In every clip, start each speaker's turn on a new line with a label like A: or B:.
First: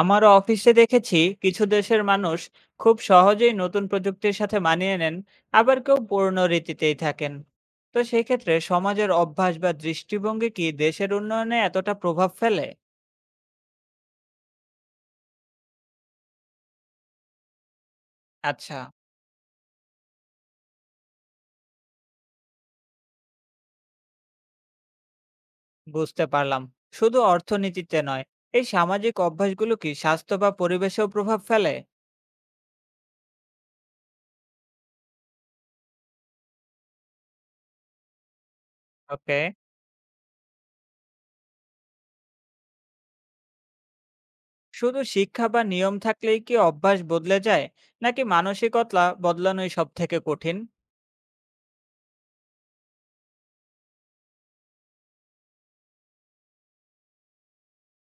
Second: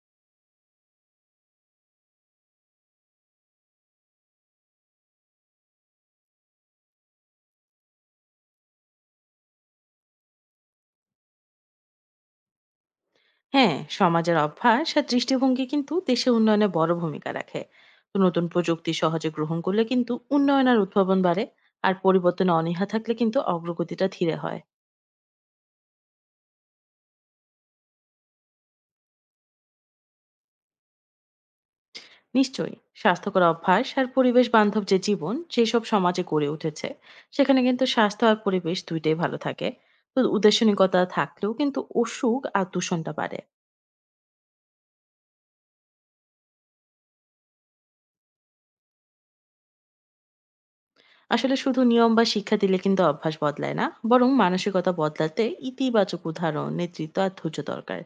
A: আমার অফিসে দেখেছি কিছু দেশের মানুষ খুব সহজেই নতুন প্রযুক্তির সাথে মানিয়ে নেন, আবার কেউ পুরনো রীতিতেই থাকেন। তো সেক্ষেত্রে সমাজের অভ্যাস বা দৃষ্টিভঙ্গি কি দেশের উন্নয়নে এতটা প্রভাব ফেলে?
B: হ্যাঁ, সমাজের অভ্যাস আর দৃষ্টিভঙ্গি কিন্তু দেশের উন্নয়নে বড় ভূমিকা রাখে। তো নতুন
A: আচ্ছা,
B: প্রযুক্তি সহজে গ্রহণ করলে কিন্তু উন্নয়ন আর উদ্ভাবন বাড়ে। আর পরিবর্তনে অনীহা থাকলে কিন্তু অগ্রগতিটা ধীরে হয়।
A: বুঝতে পারলাম। শুধু অর্থনীতিতে নয়, এই সামাজিক অভ্যাসগুলো কি স্বাস্থ্য বা পরিবেশেও প্রভাব ফেলে?
B: নিশ্চয়ই, স্বাস্থ্যকর অভ্যাস আর পরিবেশ বান্ধব যে জীবন যেসব সমাজে গড়ে উঠেছে, সেখানে কিন্তু স্বাস্থ্য আর পরিবেশ দুইটাই ভালো
A: ওকে।
B: থাকে। তো উদাসীনিকতা থাকলেও কিন্তু অসুখ আর দূষণটা বাড়ে।
A: শুধু শিক্ষা বা নিয়ম থাকলেই কি অভ্যাস বদলে যায়, নাকি মানসিকতা বদলানোই সব থেকে কঠিন?
B: আসলে শুধু নিয়ম বা শিক্ষা দিলে কিন্তু অভ্যাস বদলায় না, বরং মানসিকতা বদলাতে ইতিবাচক উদাহরণ, নেতৃত্ব আর ধৈর্য দরকার।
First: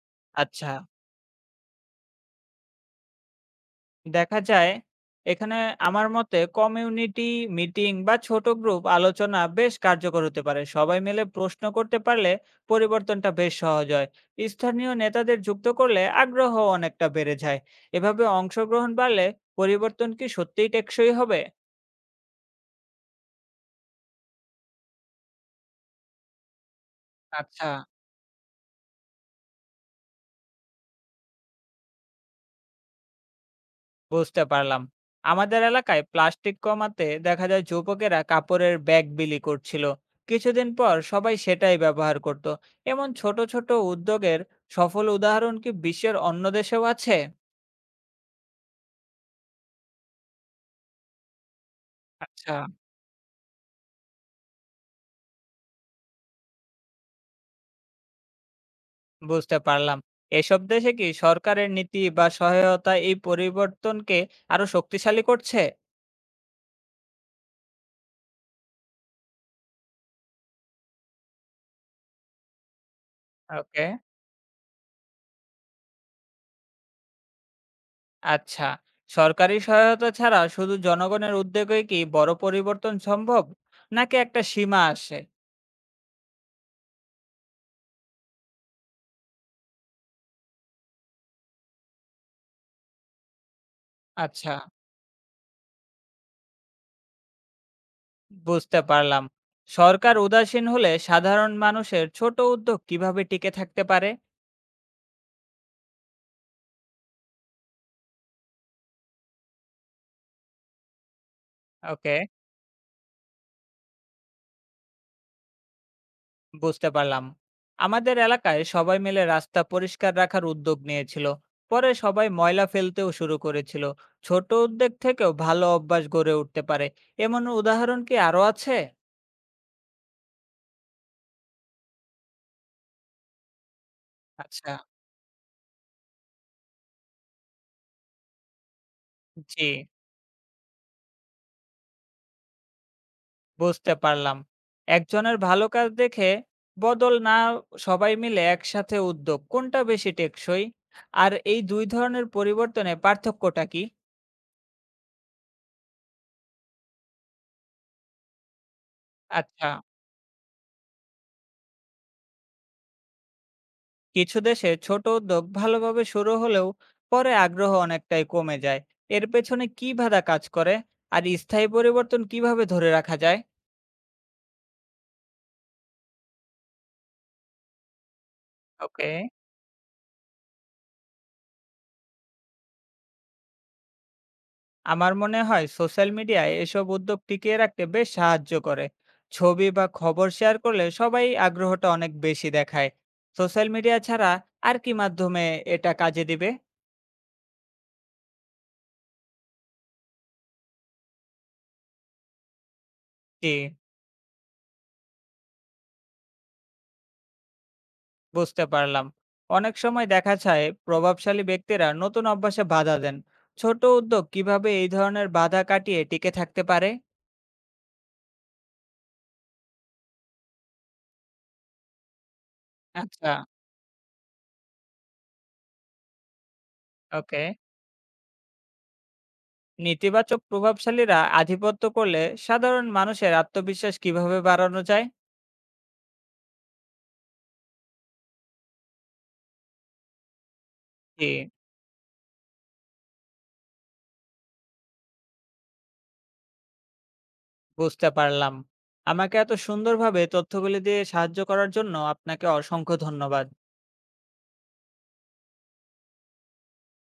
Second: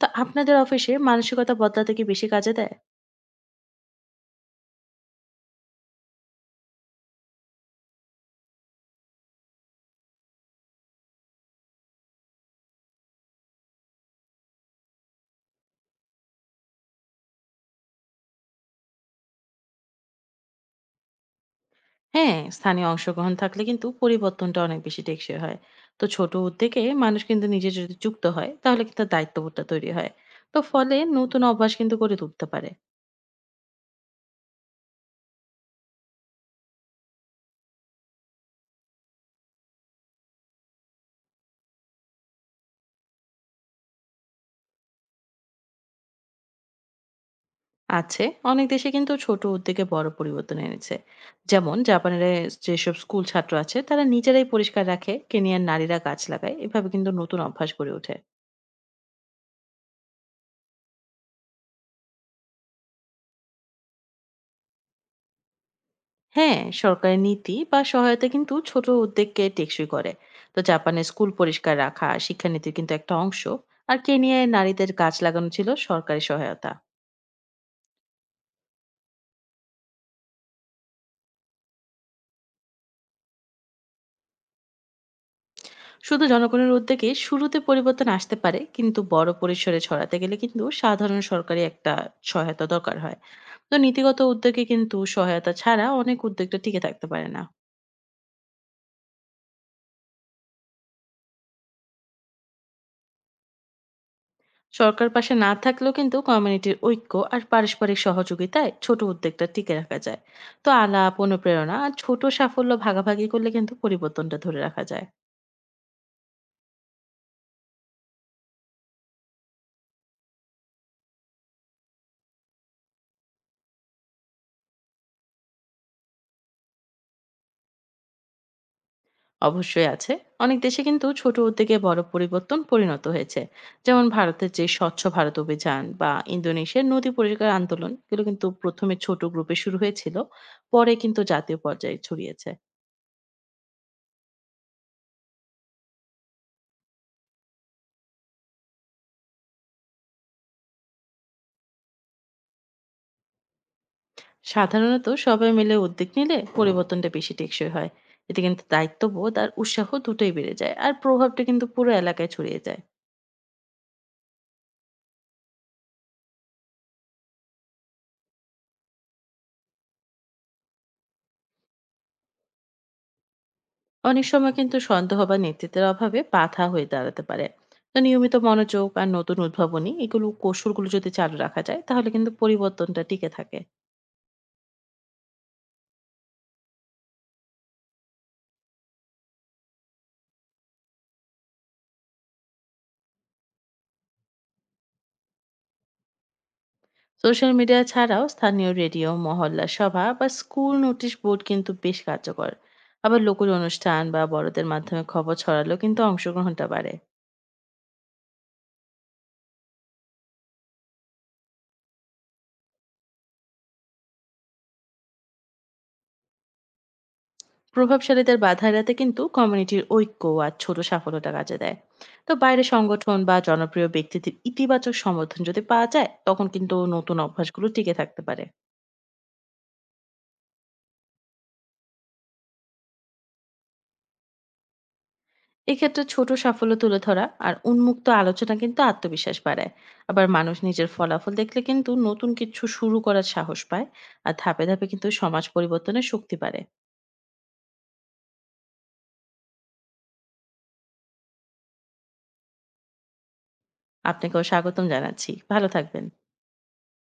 B: তো আপনাদের
A: আচ্ছা,
B: অফিসে মানসিকতা বদলাতে কি বেশি কাজে দেয়?
A: দেখা যায় এখানে আমার মতে কমিউনিটি মিটিং বা ছোট গ্রুপ আলোচনা বেশ কার্যকর হতে পারে। সবাই মিলে প্রশ্ন করতে পারলে পরিবর্তনটা বেশ সহজ হয়। স্থানীয় নেতাদের যুক্ত করলে আগ্রহ অনেকটা বেড়ে যায়। এভাবে অংশগ্রহণ বাড়লে পরিবর্তন কি সত্যিই টেকসই হবে?
B: হ্যাঁ, স্থানীয় অংশগ্রহণ থাকলে কিন্তু পরিবর্তনটা অনেক বেশি টেকসই হয়। তো ছোট উদ্যোগে মানুষ কিন্তু
A: আচ্ছা,
B: নিজে যদি যুক্ত হয় তাহলে কিন্তু দায়িত্ববোধটা তৈরি হয়। তো ফলে নতুন অভ্যাস কিন্তু গড়ে তুলতে পারে।
A: বুঝতে পারলাম। আমাদের এলাকায় প্লাস্টিক কমাতে দেখা যায় যুবকেরা কাপড়ের ব্যাগ বিলি করছিল। কিছুদিন পর সবাই সেটাই ব্যবহার করত। এমন ছোট, ছোট উদ্যোগের সফল উদাহরণ কি বিশ্বের অন্য দেশেও আছে?
B: আছে। অনেক দেশে কিন্তু ছোট উদ্যোগে বড় পরিবর্তন এনেছে। যেমন জাপানের
A: আচ্ছা,
B: যেসব স্কুল ছাত্র আছে তারা নিজেরাই পরিষ্কার রাখে, কেনিয়ার নারীরা গাছ লাগায়। এভাবে কিন্তু নতুন অভ্যাস গড়ে ওঠে।
A: বুঝতে পারলাম। এসব দেশে কি সরকারের নীতি বা সহায়তা এই পরিবর্তনকে আরো শক্তিশালী করছে?
B: হ্যাঁ, সরকারের নীতি বা সহায়তা কিন্তু ছোট উদ্যোগকে টেকসই করে। তো জাপানে স্কুল পরিষ্কার রাখা শিক্ষানীতির কিন্তু একটা অংশ।
A: ওকে,
B: আর কেনিয়ায় নারীদের গাছ লাগানো ছিল সরকারি সহায়তা।
A: আচ্ছা। সরকারি সহায়তা ছাড়া শুধু জনগণের উদ্যোগেই কি বড় পরিবর্তন সম্ভব, নাকি একটা সীমা আসে?
B: শুধু জনগণের উদ্যোগে শুরুতে পরিবর্তন আসতে পারে, কিন্তু বড় পরিসরে ছড়াতে গেলে কিন্তু সাধারণ সরকারি একটা সহায়তা দরকার হয়। তো নীতিগত
A: আচ্ছা,
B: উদ্যোগে কিন্তু সহায়তা ছাড়া অনেক উদ্যোগটা টিকে থাকতে পারে না।
A: বুঝতে পারলাম। সরকার উদাসীন হলে সাধারণ মানুষের ছোট উদ্যোগ কিভাবে টিকে থাকতে পারে?
B: সরকার পাশে না থাকলেও কিন্তু কমিউনিটির ঐক্য আর পারস্পরিক সহযোগিতায় ছোট উদ্যোগটা টিকে রাখা যায়। তো আলাপ, অনুপ্রেরণা আর
A: ওকে,
B: ছোট সাফল্য ভাগাভাগি করলে কিন্তু পরিবর্তনটা ধরে রাখা যায়।
A: বুঝতে পারলাম। আমাদের এলাকায় সবাই মিলে রাস্তা পরিষ্কার রাখার উদ্যোগ নিয়েছিল, পরে সবাই ময়লা ফেলতেও শুরু করেছিল। ছোট উদ্যোগ থেকেও ভালো অভ্যাস গড়ে উঠতে পারে। এমন উদাহরণ কি আরো আছে?
B: অবশ্যই আছে। অনেক দেশে কিন্তু ছোট উদ্যোগে বড় পরিবর্তন পরিণত হয়েছে। যেমন ভারতের যে
A: আচ্ছা,
B: স্বচ্ছ ভারত অভিযান বা ইন্দোনেশিয়ার নদী পরিষ্কার আন্দোলন, এগুলো কিন্তু প্রথমে ছোট গ্রুপে
A: জি,
B: শুরু হয়েছিল। পরে কিন্তু জাতীয় পর্যায়ে ছড়িয়েছে।
A: বুঝতে পারলাম। একজনের ভালো কাজ দেখে বদল না সবাই মিলে একসাথে উদ্যোগ, কোনটা বেশি টেকসই? আর এই দুই ধরনের পরিবর্তনে পার্থক্যটা কি?
B: সাধারণত সবাই মিলে উদ্যোগ নিলে পরিবর্তনটা বেশি টেকসই হয়। এতে কিন্তু দায়িত্ববোধ আর
A: আচ্ছা।
B: উৎসাহ দুটোই বেড়ে যায় আর প্রভাবটা কিন্তু পুরো এলাকায় ছড়িয়ে যায়।
A: কিছু দেশে ছোট উদ্যোগ ভালোভাবে শুরু হলেও পরে আগ্রহ অনেকটাই কমে যায়। এর পেছনে কি বাধা কাজ করে, আর স্থায়ী পরিবর্তন কিভাবে ধরে রাখা যায়?
B: অনেক সময় কিন্তু সন্দেহ বা নেতৃত্বের অভাবে বাধা হয়ে দাঁড়াতে পারে। তো নিয়মিত মনোযোগ আর
A: ওকে।
B: নতুন উদ্ভাবনী এগুলো কৌশলগুলো যদি চালু রাখা যায় তাহলে কিন্তু পরিবর্তনটা টিকে থাকে।
A: আমার মনে হয় সোশ্যাল মিডিয়ায় এসব উদ্যোগ টিকিয়ে রাখতে বেশ সাহায্য করে। ছবি বা খবর শেয়ার করলে সবাই আগ্রহটা অনেক বেশি দেখায়। সোশ্যাল মিডিয়া ছাড়া আর কি মাধ্যমে এটা কাজে দিবে?
B: সোশ্যাল মিডিয়া ছাড়াও স্থানীয় রেডিও, মহল্লা সভা বা স্কুল নোটিশ বোর্ড কিন্তু বেশ কার্যকর। আবার লোকাল
A: জি,
B: অনুষ্ঠান বা বড়দের মাধ্যমে খবর ছড়ালেও কিন্তু অংশগ্রহণটা বাড়ে।
A: বুঝতে পারলাম। অনেক সময় দেখা যায় প্রভাবশালী ব্যক্তিরা নতুন অভ্যাসে বাধা দেন। ছোট উদ্যোগ কিভাবে এই ধরনের বাধা কাটিয়ে টিকে থাকতে পারে?
B: প্রভাবশালীদের বাধা এড়াতে কিন্তু কমিউনিটির ঐক্য আর ছোট সাফল্যটা কাজে দেয়। তো বাইরের সংগঠন
A: আচ্ছা,
B: বা জনপ্রিয় ব্যক্তিদের ইতিবাচক সমর্থন যদি পাওয়া যায় তখন কিন্তু নতুন
A: ওকে।
B: অভ্যাসগুলো টিকে থাকতে পারে।
A: নেতিবাচক প্রভাবশালীরা আধিপত্য করলে সাধারণ মানুষের আত্মবিশ্বাস কিভাবে বাড়ানো যায়?
B: এক্ষেত্রে ছোট সাফল্য তুলে ধরা আর উন্মুক্ত আলোচনা কিন্তু আত্মবিশ্বাস বাড়ায়। আবার মানুষ নিজের
A: জি,
B: ফলাফল দেখলে কিন্তু নতুন কিছু শুরু করার সাহস পায়। আর ধাপে ধাপে কিন্তু সমাজ পরিবর্তনের শক্তি বাড়ে।
A: বুঝতে পারলাম। আমাকে এত সুন্দরভাবে তথ্যগুলি দিয়ে সাহায্য করার জন্য আপনাকে অসংখ্য ধন্যবাদ।
B: আপনাকেও স্বাগতম জানাচ্ছি। ভালো থাকবেন।